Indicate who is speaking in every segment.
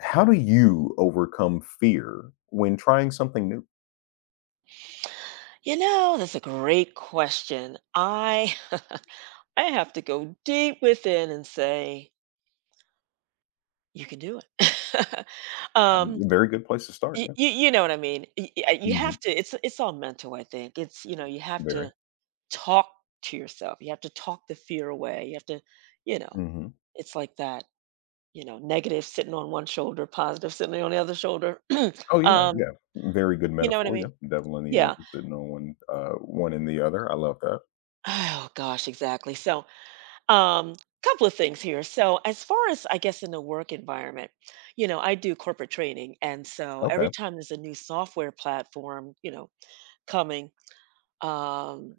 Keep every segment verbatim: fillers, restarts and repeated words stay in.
Speaker 1: How do you overcome fear when trying something new?
Speaker 2: You know, that's a great question. I I have to go deep within and say, you can do it.
Speaker 1: Um,
Speaker 2: um,
Speaker 1: very good place to start,
Speaker 2: you,
Speaker 1: yeah.
Speaker 2: you know what I mean? Y- y- You
Speaker 1: Mhm,
Speaker 2: have to. It's it's all mental. I think it's, you know, you have
Speaker 1: very.
Speaker 2: to talk to yourself. You have to talk the fear away. You have to, you know,
Speaker 1: Mhm.
Speaker 2: it's like that. You know, negative sitting on one shoulder, positive sitting on the other shoulder.
Speaker 1: Oh, yeah,
Speaker 2: um,
Speaker 1: yeah. Very good
Speaker 2: you know what I
Speaker 1: metaphor, yeah.
Speaker 2: mean?
Speaker 1: Devil and the
Speaker 2: Yeah.
Speaker 1: angel sitting on one, uh, one and the other. I love that.
Speaker 2: Oh gosh, exactly. So Um, Couple of things here. So, as far as I guess in the work environment, you know, I do corporate training, and so
Speaker 1: Okay,
Speaker 2: every time there's a new software platform, you know, coming, um,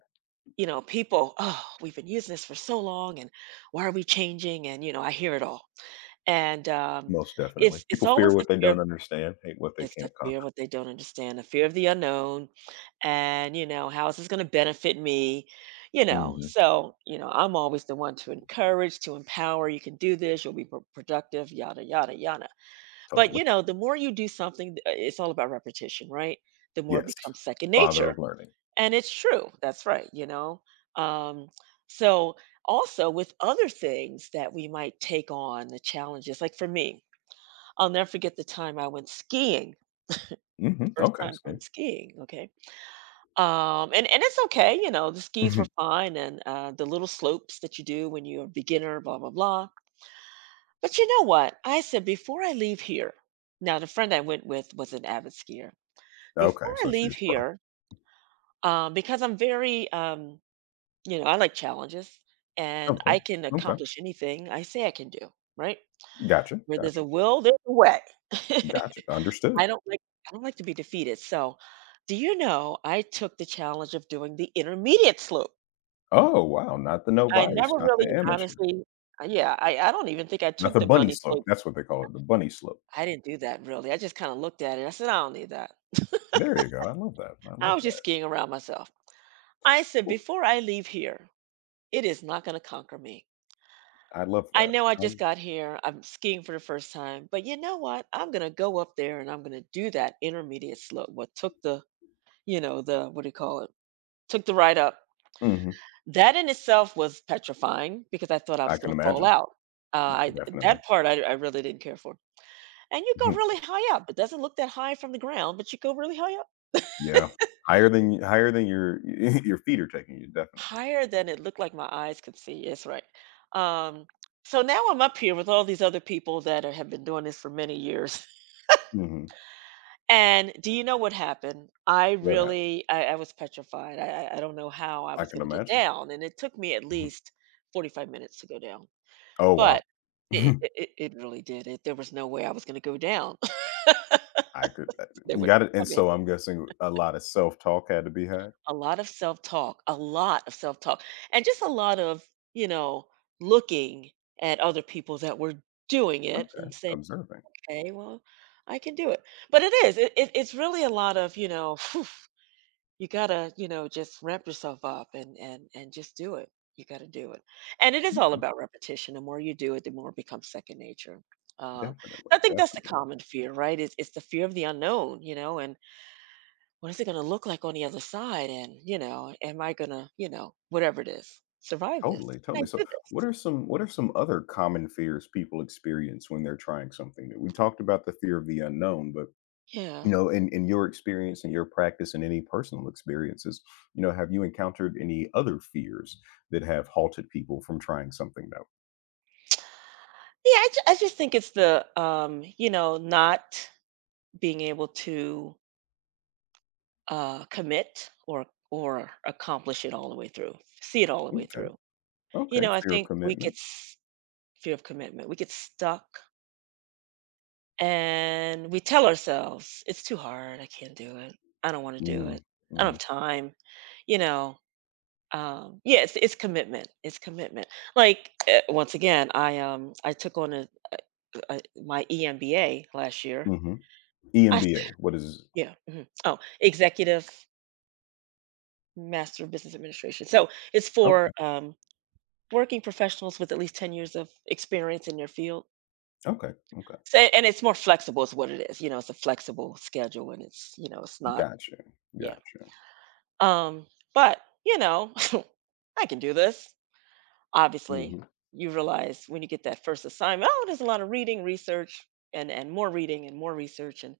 Speaker 2: you know, people, oh, we've been using this for so long, and why are we changing? And you know, I hear it all, and um,
Speaker 1: most definitely.
Speaker 2: it's it's
Speaker 1: People fear
Speaker 2: always the
Speaker 1: what they
Speaker 2: fear of
Speaker 1: don't understand, hate what they
Speaker 2: it's the
Speaker 1: can't
Speaker 2: fear of
Speaker 1: conquer.
Speaker 2: what they don't understand, the fear of the unknown, and, you know, how is this gonna benefit me, you know?
Speaker 1: Mhm,
Speaker 2: So, you know, I'm always the one to encourage, to empower, you can do this, you'll be pro productive, yada, yada, yada. But,
Speaker 1: totally.
Speaker 2: you know, the more you do something, uh, it's all about repetition, right? The more it
Speaker 1: Yes,
Speaker 2: becomes second
Speaker 1: father
Speaker 2: nature,
Speaker 1: of learning.
Speaker 2: and it's true, that's right, you know? Um, so also with other things that we might take on, the challenges, like for me, I'll never forget the time I went skiing
Speaker 1: Mhm,
Speaker 2: first
Speaker 1: okay,
Speaker 2: time
Speaker 1: see.
Speaker 2: going skiing, okay? Um, and and it's okay, you know, the skis were
Speaker 1: Mhm,
Speaker 2: fine and uh, the little slopes that you do when you're a beginner, blah blah blah. But you know what? I said before I leave here. Now the friend I went with was an avid skier.
Speaker 1: okay,
Speaker 2: Before I
Speaker 1: so she's
Speaker 2: leave
Speaker 1: was pro.
Speaker 2: here, um, because I'm very, um, you know, I like challenges and
Speaker 1: Of
Speaker 2: I
Speaker 1: course.
Speaker 2: can
Speaker 1: Okay.
Speaker 2: accomplish anything I say I can do. Right?
Speaker 1: Gotcha,
Speaker 2: Where there's
Speaker 1: gotcha,
Speaker 2: a will, there's a way.
Speaker 1: gotcha. Understood.
Speaker 2: I don't like I don't like to be defeated, so do you know I took the challenge of doing the intermediate slope?
Speaker 1: Oh, wow, not the
Speaker 2: I never
Speaker 1: novice, not
Speaker 2: really
Speaker 1: the amateur.
Speaker 2: honestly uh, yeah, I I don't even think I
Speaker 1: Not
Speaker 2: took
Speaker 1: the
Speaker 2: the
Speaker 1: bunny
Speaker 2: bunny
Speaker 1: slope,
Speaker 2: slope.
Speaker 1: that's what they call it, the bunny slope.
Speaker 2: I didn't do that really, I just kinda looked at it, I said, "I don't need that."
Speaker 1: There you go, I love that, I
Speaker 2: I
Speaker 1: love
Speaker 2: was just
Speaker 1: that.
Speaker 2: skiing around myself. I said,
Speaker 1: Cool,
Speaker 2: "Before I leave here, it is not gonna conquer me.
Speaker 1: I love
Speaker 2: I
Speaker 1: that.
Speaker 2: know I just
Speaker 1: I'm
Speaker 2: got here, I'm skiing for the first time, but you know what? I'm gonna go up there and I'm gonna do that intermediate slope." What took the You know, the what do you call it? Took the ride up.
Speaker 1: mhm,
Speaker 2: That in itself was petrifying because I thought I
Speaker 1: I
Speaker 2: was
Speaker 1: can
Speaker 2: gonna fall
Speaker 1: imagine.
Speaker 2: out. Uh,
Speaker 1: Yeah,
Speaker 2: I
Speaker 1: definitely.
Speaker 2: That part I I really didn't care for. And you go
Speaker 1: Mhm,
Speaker 2: really high up. It doesn't look that high from the ground, but you go really high up.
Speaker 1: yeah. Higher than higher than your your feet are taking you, definitely.
Speaker 2: Higher than it looked like my eyes could see. Yes, right. Um, so now I'm up here with all these other people that are, have been doing this for many years.
Speaker 1: Mhm.
Speaker 2: And do you know what happened? I
Speaker 1: What happened?
Speaker 2: really I, I was petrified. I, I I don't know how I
Speaker 1: I
Speaker 2: was
Speaker 1: can
Speaker 2: gonna get
Speaker 1: imagine.
Speaker 2: down. And it took me at
Speaker 1: Mhm.
Speaker 2: least forty-five minutes to go down.
Speaker 1: Oh, wow.
Speaker 2: But it it it it really did, it there was no way I was gonna go down.
Speaker 1: I could uh,
Speaker 2: There
Speaker 1: you
Speaker 2: was
Speaker 1: got it, and
Speaker 2: probably
Speaker 1: so I'm guessing a lot of self-talk had to be had?
Speaker 2: a lot of self-talk, a lot of self-talk, and just a lot of, you know, looking at other people that were doing it
Speaker 1: Okay,
Speaker 2: and saying,
Speaker 1: observing.
Speaker 2: "Okay, well, I can do it." But it is, it it it's really a lot of, you know, you gotta, you know, just ramp yourself up and and and just do it, you gotta do it, and it is all
Speaker 1: Okay,
Speaker 2: about repetition. The more you do it the more it becomes second nature. um,
Speaker 1: definitely,
Speaker 2: i think that's the
Speaker 1: definitely.
Speaker 2: common fear, right? It's, it's the fear of the unknown, you know, and what is it going to look like on the other side? And you know, am I going to, you know, whatever it is, survive this?
Speaker 1: Totally,
Speaker 2: Can
Speaker 1: totally.
Speaker 2: I
Speaker 1: So,
Speaker 2: do
Speaker 1: what
Speaker 2: this?
Speaker 1: are some what are some other common fears people experience when they're trying something new? We talked about the fear of the unknown, but
Speaker 2: Yeah
Speaker 1: you know, in in your experience and your practice and any personal experiences, you know, have you encountered any other fears that have halted people from trying something
Speaker 2: yeah, i, ju- I just think it's the um you know, not being able to uh, commit or or accomplish it all the way through, see it all the
Speaker 1: new?
Speaker 2: way
Speaker 1: Okay,
Speaker 2: through. You
Speaker 1: okay,
Speaker 2: know, I
Speaker 1: fear of
Speaker 2: think we get
Speaker 1: commitment.
Speaker 2: s- fear of commitment. We get stuck and we tell ourselves it's too hard. I can't do it. I don't want to do
Speaker 1: Mm,
Speaker 2: it. I don't
Speaker 1: mm,
Speaker 2: have time. You know. Um, yeah, it's, it's commitment. It's commitment. Like eh, once again, I um I took on a, a my E M B A last year.
Speaker 1: hmm.
Speaker 2: I s-
Speaker 1: E M B A. What is?
Speaker 2: yeah. Mhm. Oh, executive master of business administration. So it's
Speaker 1: Okay,
Speaker 2: for um working professionals with at least ten years of experience in your field.
Speaker 1: okay, okay.
Speaker 2: So and it's more flexible is what it is, you know, it's a flexible schedule and it's, you know, it's not
Speaker 1: Gotcha,
Speaker 2: yeah.
Speaker 1: gotcha.
Speaker 2: Um, but, you know, I can do this. Obviously,
Speaker 1: Mm-hmm.
Speaker 2: you realize when you get that first assignment, oh, there's a lot of reading, research, and and more reading and more research, and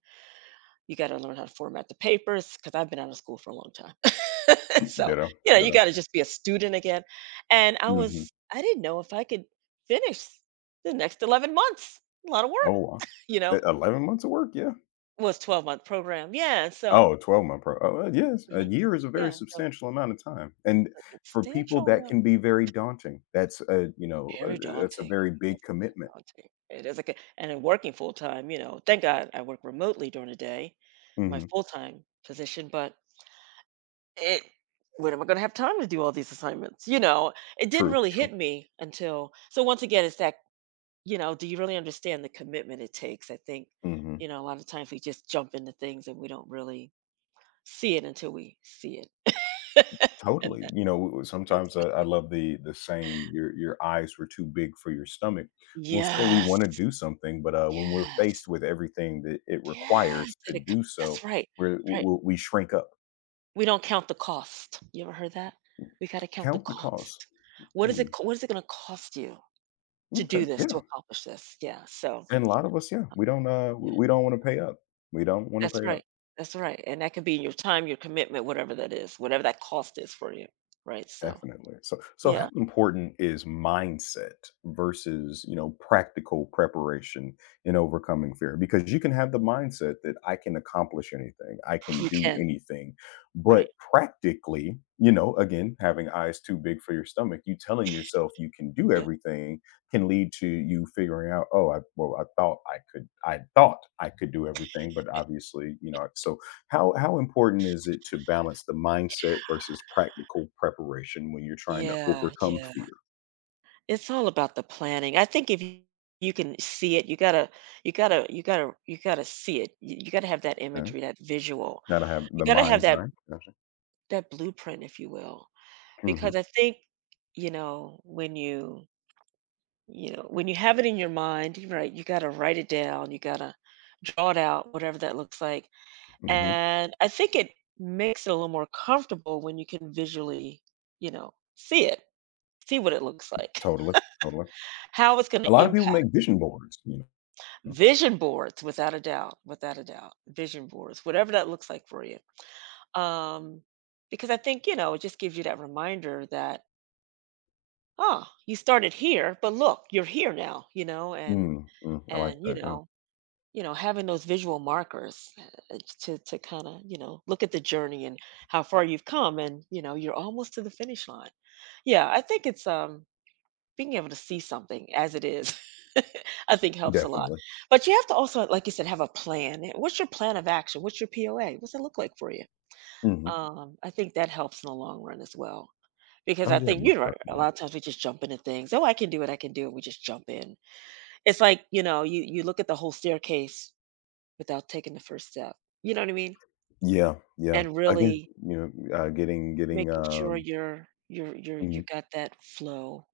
Speaker 2: you gotta learn how to format the papers because 'cause I've been out of school for a long time. So,
Speaker 1: Ditto,
Speaker 2: you know, you
Speaker 1: ditto.
Speaker 2: gotta just be a student again, and I
Speaker 1: Mm-hmm.
Speaker 2: was I didn't know if I could finish the next eleven months. A lot of work,
Speaker 1: Oh wow,
Speaker 2: you
Speaker 1: E-
Speaker 2: know?
Speaker 1: eleven months of work. Yeah.
Speaker 2: Was twelve-month program. Yeah, so
Speaker 1: Oh, a twelve month pro oh, uh, yes, a
Speaker 2: mhm.
Speaker 1: year is a very
Speaker 2: Yeah, so
Speaker 1: substantial amount of time, and
Speaker 2: a
Speaker 1: for people,
Speaker 2: substantial
Speaker 1: that can
Speaker 2: amount,
Speaker 1: be very daunting. That's a you know, uh,
Speaker 2: very
Speaker 1: that's a
Speaker 2: daunting.
Speaker 1: very big
Speaker 2: It's very
Speaker 1: commitment.
Speaker 2: daunting. It is, like, a and then working full-time, you know, thank God I work remotely during the day, my
Speaker 1: Mhm.
Speaker 2: full-time position, but it when am I going to have time to do all these assignments? You know, it didn't
Speaker 1: True,
Speaker 2: really
Speaker 1: true.
Speaker 2: hit me until so once again, it's that, you know, do you really understand the commitment it takes? I think,
Speaker 1: Mhm.
Speaker 2: you know, a lot of times we just jump into things and we don't really see it until we see it. And
Speaker 1: Totally.
Speaker 2: that,
Speaker 1: You know, w
Speaker 2: it's
Speaker 1: sometimes, uh, I
Speaker 2: like,
Speaker 1: love the the saying, "Your your eyes were too big for your stomach." We'll say we wanna
Speaker 2: yes,
Speaker 1: do something, but, uh, when we're
Speaker 2: yes,
Speaker 1: faced with everything that it
Speaker 2: yes,
Speaker 1: requires to
Speaker 2: and it co-
Speaker 1: do so,
Speaker 2: that's right.
Speaker 1: we're
Speaker 2: Right.
Speaker 1: w we shrink up.
Speaker 2: We don't count the cost. You ever heard that? We got to count the
Speaker 1: Count the cost.
Speaker 2: cost. What is it?
Speaker 1: Mm,
Speaker 2: co- What is it going to cost you to
Speaker 1: okay,
Speaker 2: do this, to
Speaker 1: yeah.
Speaker 2: accomplish this? Yeah. So,
Speaker 1: And a lot of us, yeah, we don't, uh,
Speaker 2: uh,
Speaker 1: w we don't wanna pay up. We don't wanna
Speaker 2: that's
Speaker 1: pay up,
Speaker 2: right. That's right. And that could be your time, your commitment, whatever that is, whatever that cost is for you. Right. So,
Speaker 1: definitely. So so how
Speaker 2: yeah,
Speaker 1: important is mindset versus, you know, practical preparation in overcoming fear? Because you can have the mindset that I can accomplish anything, I can
Speaker 2: you
Speaker 1: do
Speaker 2: can.
Speaker 1: anything, but
Speaker 2: Right.
Speaker 1: practically, you know, again, having eyes too big for your stomach, you telling yourself you can do
Speaker 2: Yeah.
Speaker 1: everything can lead to you figuring out, "Oh, I well, I thought I could I thought I could do everything, but obviously, you know." So How how important is it to balance the mindset versus practical preparation when you're trying to
Speaker 2: Yeah.
Speaker 1: overcome
Speaker 2: Yeah.
Speaker 1: fear?
Speaker 2: It's all about the planning. I think if you, you can see it, you gotta, you gotta, you gotta, you gotta see it. You, you gotta have that
Speaker 1: Yeah,
Speaker 2: imagery, that visual.
Speaker 1: gotta have
Speaker 2: You
Speaker 1: the
Speaker 2: gotta have
Speaker 1: mind's
Speaker 2: that,
Speaker 1: eye. Gotcha.
Speaker 2: that blueprint, if you will.
Speaker 1: Mhm,
Speaker 2: Because I think, you know, when you, you know, when you have it in your mind, right, you gotta write it down. You gotta draw it out, whatever that looks like.
Speaker 1: mhm.
Speaker 2: And I think it makes it a little more comfortable when you can visually, you know, see it, see what it looks like,
Speaker 1: Totally, totally.
Speaker 2: how it's going
Speaker 1: A
Speaker 2: to
Speaker 1: lot of people
Speaker 2: impact.
Speaker 1: make vision boards, you know?
Speaker 2: Vision boards, without a doubt, without a doubt, vision boards, whatever that looks like for you. Um, because I think, you know, it just gives you that reminder that, oh, you started here, but look, you're here now, you know, and,
Speaker 1: Mm, mm, I like
Speaker 2: and, you
Speaker 1: that, yeah.
Speaker 2: know, you know, having those visual markers uh, uh, to to kind of, you know, look at the journey and how far you've come and, you know, you're almost to the finish line. Yeah, I think it's um being able to see something as it is. I think helps a lot.
Speaker 1: Definitely.
Speaker 2: But you have to also, like you said, have a plan. Eh, What's your plan of action? What's your P O A? What's it look like for you?
Speaker 1: Mhm.
Speaker 2: Um, I think that helps in the long run as well. Because
Speaker 1: Oh,
Speaker 2: I
Speaker 1: yeah,
Speaker 2: think, you
Speaker 1: most
Speaker 2: know, a lot
Speaker 1: definitely.
Speaker 2: of times we just jump into things. Oh, I can do it, I can do it. We just jump in. It's like, you know, you you look at the whole staircase without taking the first step. You know what I mean?
Speaker 1: Yeah, yeah.
Speaker 2: And
Speaker 1: Again,
Speaker 2: really
Speaker 1: you know, uh, getting getting,
Speaker 2: making sure
Speaker 1: um
Speaker 2: you're you're you're you
Speaker 1: mhm,
Speaker 2: got that flow,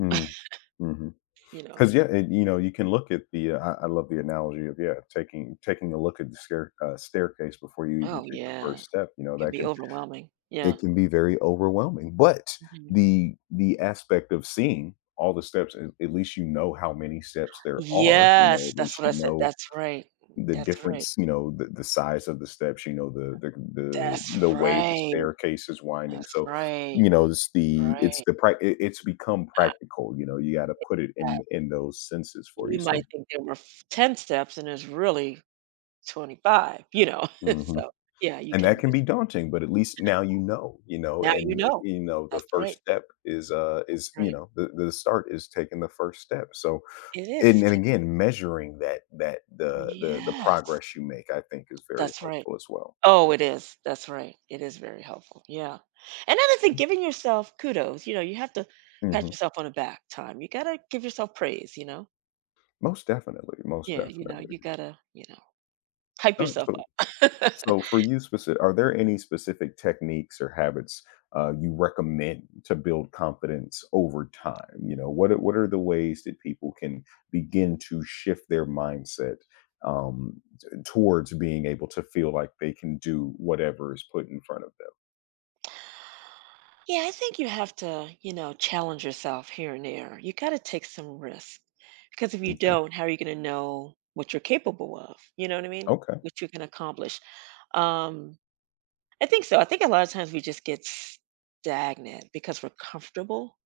Speaker 1: mm, mhm.
Speaker 2: you know?
Speaker 1: Because yeah, it, you know, you can look at the. Uh, I, I love the analogy of yeah, taking taking a look at the stair, uh, staircase before you even
Speaker 2: Oh,
Speaker 1: take the
Speaker 2: yeah.
Speaker 1: first step. You know,
Speaker 2: Can
Speaker 1: that
Speaker 2: be
Speaker 1: can
Speaker 2: overwhelming. Yeah.
Speaker 1: it can be very overwhelming. But
Speaker 2: Mhm.
Speaker 1: the the aspect of seeing all the steps, at at least you know how many steps there are. You know,
Speaker 2: Yes,
Speaker 1: at
Speaker 2: that's
Speaker 1: least
Speaker 2: what I
Speaker 1: you
Speaker 2: said.
Speaker 1: know
Speaker 2: That's right.
Speaker 1: the
Speaker 2: That's right.
Speaker 1: difference, you know, the the size of the steps, you know, the the the
Speaker 2: That's
Speaker 1: the way the
Speaker 2: right.
Speaker 1: staircase is winding.
Speaker 2: That's
Speaker 1: So,
Speaker 2: right.
Speaker 1: you know,
Speaker 2: Y
Speaker 1: it's the it's
Speaker 2: right.
Speaker 1: the prac it it's become
Speaker 2: I
Speaker 1: practical, you know, you gotta put it
Speaker 2: I
Speaker 1: in in those senses for you,
Speaker 2: You might
Speaker 1: so
Speaker 2: think there were f ten steps and there's really twenty-five, you know?
Speaker 1: mhm,
Speaker 2: So, yeah, you
Speaker 1: and that
Speaker 2: can
Speaker 1: can be daunting, but at least now you know, you know,
Speaker 2: now you
Speaker 1: and,
Speaker 2: know.
Speaker 1: you know, the
Speaker 2: That's
Speaker 1: first
Speaker 2: right.
Speaker 1: step is, uh
Speaker 2: That's
Speaker 1: is, you
Speaker 2: right.
Speaker 1: know, the the start is taking the first step, so
Speaker 2: It is.
Speaker 1: and and
Speaker 2: It's
Speaker 1: again, measuring that that the the the
Speaker 2: yes,
Speaker 1: progress you make, I think is very
Speaker 2: that's right.
Speaker 1: helpful as well.
Speaker 2: Oh, it is. That's right. It is very helpful. Yeah. Another thing, giving yourself kudos. You know, you have to pat
Speaker 1: Mhm.
Speaker 2: yourself on the back time. You gotta give yourself praise, you know?
Speaker 1: Most definitely, most
Speaker 2: Yeah, you know,
Speaker 1: definitely.
Speaker 2: you gotta, you know, hype
Speaker 1: Um,
Speaker 2: yourself
Speaker 1: so
Speaker 2: up.
Speaker 1: so for you specific, are there any specific techniques or habits, uh, you recommend to build confidence over time? You know, what are what are the ways that people can begin to shift their mindset, um, t towards being able to feel like they can do whatever is put in front of
Speaker 2: Yeah, I think you have to, you know, challenge yourself here and there. You gotta take some risk. Because if you
Speaker 1: them? Okay.
Speaker 2: don't, how are you gonna know what you're capable of? You know what I mean?
Speaker 1: Okay.
Speaker 2: What you can accomplish. Um I think so. I think a lot of times we just get stagnant because we're comfortable.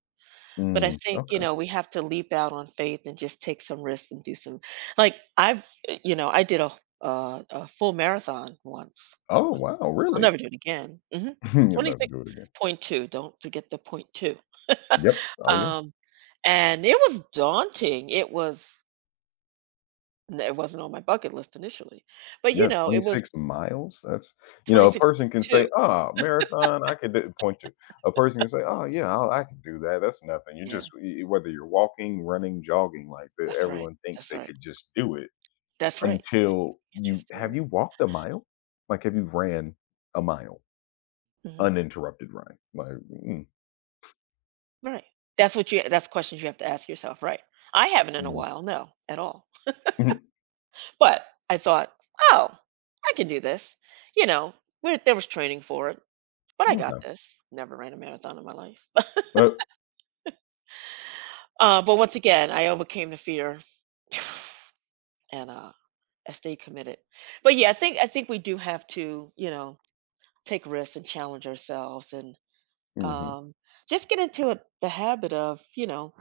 Speaker 2: But I
Speaker 1: Mm,
Speaker 2: think, you
Speaker 1: okay.
Speaker 2: know, we have to leap out on faith and just take some risks and do some like I've, uh, you know, I did a uh, a full marathon once.
Speaker 1: Oh, wow,
Speaker 2: I'll
Speaker 1: really?
Speaker 2: never do it again. Hmm.
Speaker 1: You'll never do it again.
Speaker 2: twenty-six point two. Don't forget the point two.
Speaker 1: Yep. Oh, yeah.
Speaker 2: um, and it was daunting. It was it wasn't on my bucket list initially, but you
Speaker 1: Yeah,
Speaker 2: know, it was
Speaker 1: twenty-six miles? That's you know, a person can
Speaker 2: twenty-six point two.
Speaker 1: say, "Oh, marathon, I could do" point to. A person can say, "Oh, yeah, I I could do that. That's nothing." You
Speaker 2: Yeah,
Speaker 1: just y whether you're walking, running, jogging, like, e
Speaker 2: that's right.
Speaker 1: everyone thinks
Speaker 2: That's
Speaker 1: they
Speaker 2: right.
Speaker 1: could just do it
Speaker 2: That's right, but you
Speaker 1: until
Speaker 2: can't
Speaker 1: you
Speaker 2: just do
Speaker 1: have
Speaker 2: it.
Speaker 1: you walked a mile? Like, have you ran a mile?
Speaker 2: Mhm,
Speaker 1: Uninterrupted run? Like, mm,
Speaker 2: right. That's what you that's questions you have to ask yourself, right. I haven't in a
Speaker 1: mm,
Speaker 2: while, no, at all, but I thought, "Oh, I can do this," you know, where there was training for it, but I got
Speaker 1: okay.
Speaker 2: this. Never ran a marathon in my life.
Speaker 1: Uh,
Speaker 2: Uh, but once again, I overcame the fear, and, uh, I stayed committed. But, yeah, I think I think we do have to, you know, take risks and challenge ourselves and,
Speaker 1: mhm.
Speaker 2: um, just get into it the habit of, you know,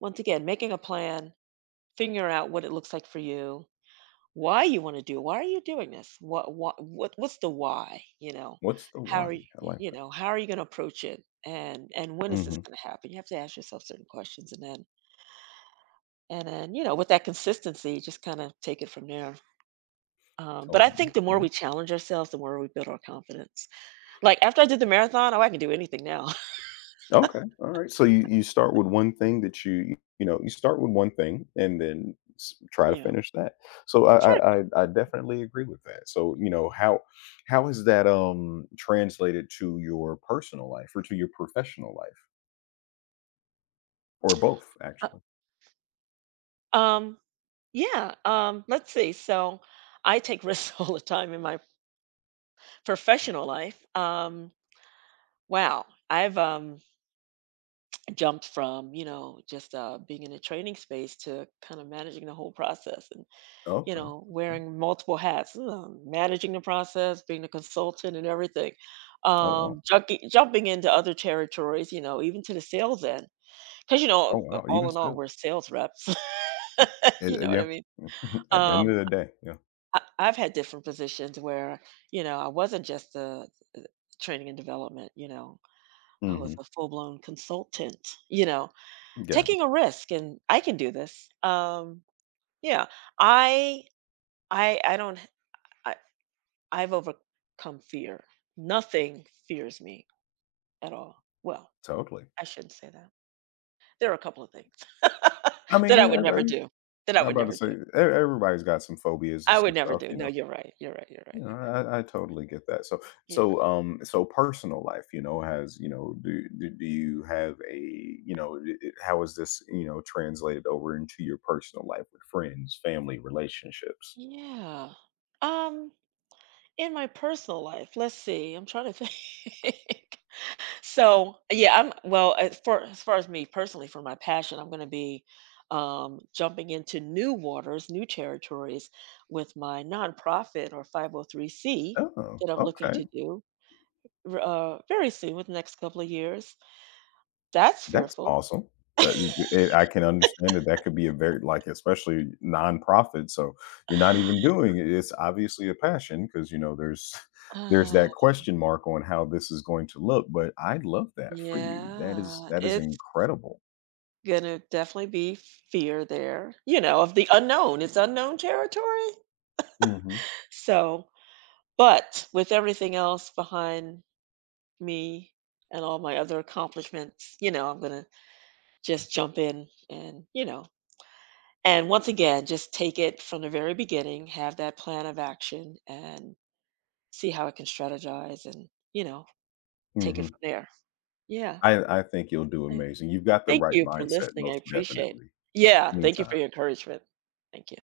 Speaker 2: once again, making a plan figure out what it looks like for you, why you want to do, why are you doing this? What, what, what, what's the why? You know,
Speaker 1: What's the
Speaker 2: how
Speaker 1: why?
Speaker 2: are you,
Speaker 1: I like
Speaker 2: you
Speaker 1: that.
Speaker 2: know, how are you going to approach it? And, and when is this
Speaker 1: Mhm.
Speaker 2: going to happen? You have to ask yourself certain questions and then, and then, you know, with that consistency, just kind of take it from there. Um, but I
Speaker 1: Totally,
Speaker 2: think the more
Speaker 1: mhm.
Speaker 2: we challenge ourselves, the more we build our confidence. Like after I did the marathon, oh, I can do anything now.
Speaker 1: Okay. All right. So you you start with one thing that you you know you start with one thing and then s- try to
Speaker 2: Yeah.
Speaker 1: finish that. So I
Speaker 2: Sure.
Speaker 1: I, I I definitely agree with that. So you know how how is that um translated to your personal life or to your professional life or both actually?
Speaker 2: uh, um yeah, um let's see, so I take risks all the time in my professional life. um, wow, I've, um, jumped from, you know, just, uh, being in a training space to kind of managing the whole process and, you
Speaker 1: Okay.
Speaker 2: know, wearing multiple hats, um, managing the process, being a consultant and everything.
Speaker 1: Oh wow.
Speaker 2: Um, junki jumping into other territories, you know, even to the sales end, because you
Speaker 1: Oh
Speaker 2: know, uh,
Speaker 1: wow.
Speaker 2: all
Speaker 1: Even
Speaker 2: in all,
Speaker 1: still.
Speaker 2: we're sales reps,
Speaker 1: It-
Speaker 2: you know
Speaker 1: it-
Speaker 2: what
Speaker 1: yeah.
Speaker 2: I mean?
Speaker 1: At the end
Speaker 2: Um,
Speaker 1: of the day. Yeah.
Speaker 2: I I've had different positions where, you know, I wasn't just the training and development, you know, I was
Speaker 1: Hmm.
Speaker 2: a full-blown consultant, you know,
Speaker 1: Gotcha.
Speaker 2: taking a risk and I can do this. Um, yeah, I, I, I don't, I, I've overcome fear. Nothing fears me at all. Well,
Speaker 1: Totally.
Speaker 2: I shouldn't say that. There are a couple of things
Speaker 1: I mean,
Speaker 2: that I
Speaker 1: yeah.
Speaker 2: would
Speaker 1: I, I,
Speaker 2: never do. That I would
Speaker 1: I'm about to
Speaker 2: never
Speaker 1: say
Speaker 2: do.
Speaker 1: e- everybody's got some phobias and
Speaker 2: I
Speaker 1: some
Speaker 2: would never
Speaker 1: stuff.
Speaker 2: do.
Speaker 1: You
Speaker 2: No,
Speaker 1: know.
Speaker 2: you're right. You're right. You're right.
Speaker 1: No,
Speaker 2: You're
Speaker 1: I, I totally get that. So,
Speaker 2: you're right.
Speaker 1: so, um, so personal life, you know, has, you know, do, do, do you have a, you know, i- i- how is this, you know, translated over into your personal life with friends, family, relationships?
Speaker 2: Yeah. Yeah. Um, in my personal life, let's see. I'm trying to think. So, yeah, I'm well, as far as far as me personally, for my passion, I'm gonna be um, jumping into new waters, new territories with my nonprofit or five oh three c
Speaker 1: Oh,
Speaker 2: that I'm looking
Speaker 1: okay.
Speaker 2: to do r- uh, very soon, with the next couple of years. That's
Speaker 1: That's
Speaker 2: fearful.
Speaker 1: awesome. That it I can understand that that could be a very like, especially nonprofit, so you're not even doing it. It's obviously a passion because you know, there's there's
Speaker 2: Uh,
Speaker 1: that question mark on how this is going to look, but I love that for you. That is
Speaker 2: yeah,
Speaker 1: that is
Speaker 2: it's
Speaker 1: incredible.
Speaker 2: gonna definitely be fear there, you know, of the unknown. It's unknown territory.
Speaker 1: Mhm,
Speaker 2: So, but with everything else behind me and all my other accomplishments, you know, I'm going to just jump in and, you know, and once again, just take it from the very beginning, have that plan of action and see how I can strategize and, you know, take it
Speaker 1: mhm.
Speaker 2: from there. Yeah.
Speaker 1: I I think you'll do
Speaker 2: I-
Speaker 1: amazing. You've got the
Speaker 2: thank
Speaker 1: right
Speaker 2: you for
Speaker 1: mindset
Speaker 2: listening. I
Speaker 1: most
Speaker 2: appreciate it.
Speaker 1: definitely.
Speaker 2: Yeah. Thank you
Speaker 1: Anytime.
Speaker 2: for your encouragement. Thank you.